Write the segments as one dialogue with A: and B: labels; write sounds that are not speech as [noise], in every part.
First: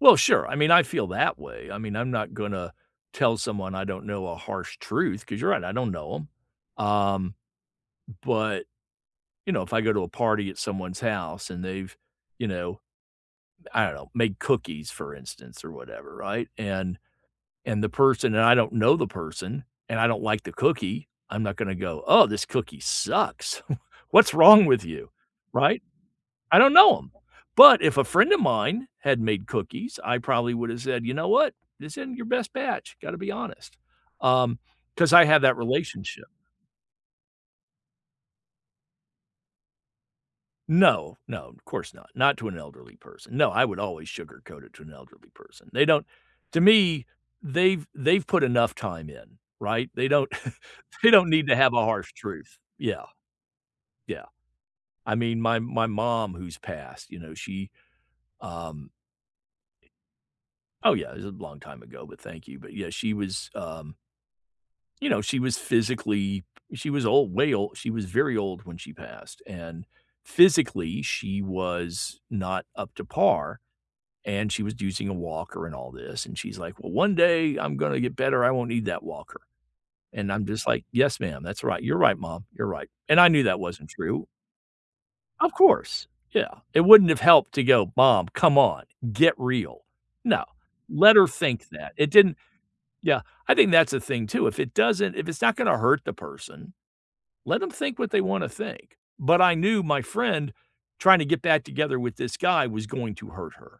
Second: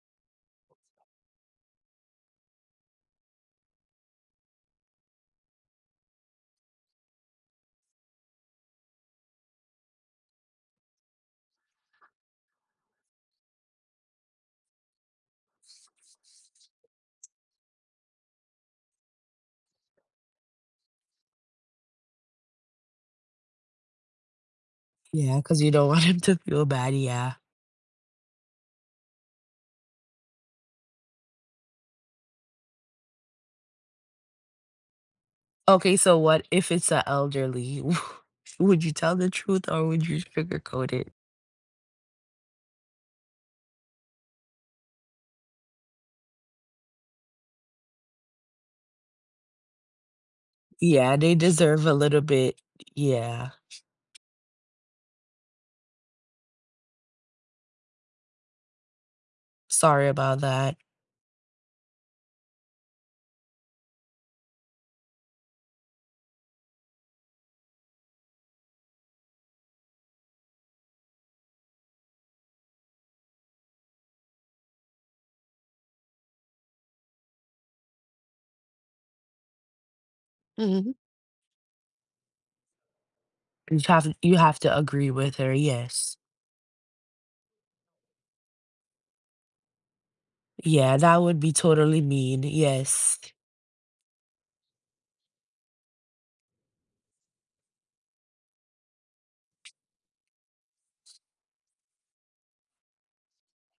A: Well, sure, I mean, I feel that way, I mean, I'm not gonna tell someone I don't know a harsh truth, 'cause you're right, I don't know 'em. Um, but you know, if I go to a party at someone's house and they've, you know, I don't know, make cookies, for instance, or whatever, right, and and the person and I don't know the person, and I don't like the cookie, I'm not gonna go, "Oh, this cookie sucks, [chuckles] what's wrong with you,"
B: Yeah, 'cause you
A: right?
B: don't want him to
A: I
B: feel
A: don't
B: bad,
A: know 'em,
B: yeah.
A: but if a friend of mine had made cookies, I probably would have said, "You know what, this isn't your best batch, gotta be honest", um, 'cause I have that
B: Okay, so
A: relationship.
B: what if it's a elderly, wo would you tell the truth or would you sugarcoat it?
A: No, no, of course not, not to an elderly person, no, I would always sugarcoat it to an elderly person. They don't to me, they've they've put enough time in, right, [chuckles] they don't, they
B: Yeah,
A: don't
B: they
A: need to have a
B: deserve a
A: harsh
B: little bit,
A: truth, yeah.
B: y yeah.
A: Yeah I mean, my my mom who's passed, you know, she, um
B: Sorry about that.
A: Oh yeah, it's a long time ago, but thank you, but yeah, she was um you know, she was physically She was old, way old, she was very old when she passed, and physically she was not up to par, and she was using a walker and all this, and she's like, "Well, one day I'm gonna get better, I won't need that walker." And I'm just like,
B: Mhm.
A: "Yes, ma'am, that's right, you're right, mom, you're right." And I knew that
B: You
A: wasn't
B: have
A: true.
B: you have to agree with
A: Of
B: her,
A: course,
B: yes.
A: yeah, it wouldn't have helped to go, "Mom, come on, get real." No,
B: Yeah,
A: let
B: that
A: her
B: would be
A: think that,
B: totally
A: it didn't
B: mean, yes.
A: Yeah, I think that's the thing too, if it doesn't if it's not gonna hurt the person let 'em think what they wanna think, but I knew my friend trying to get back together with this guy was going to hurt her.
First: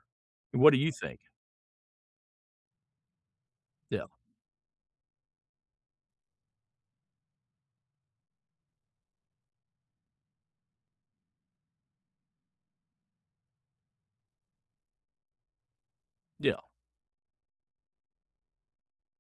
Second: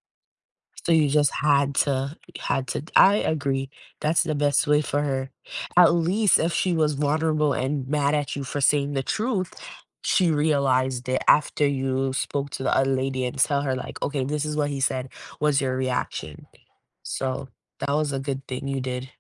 A: What do
B: S
A: you
B: so you
A: think?
B: just had to, uh, had to I agree,
A: Yeah.
B: that's the best way for her. At least if she was vulnerable and mad at you for saying the truth, she realized it after you spoke to the other lady and tell her like, "Okay, this is what he said. What's your reaction?"
A: Yeah.
B: So that was a good thing you did.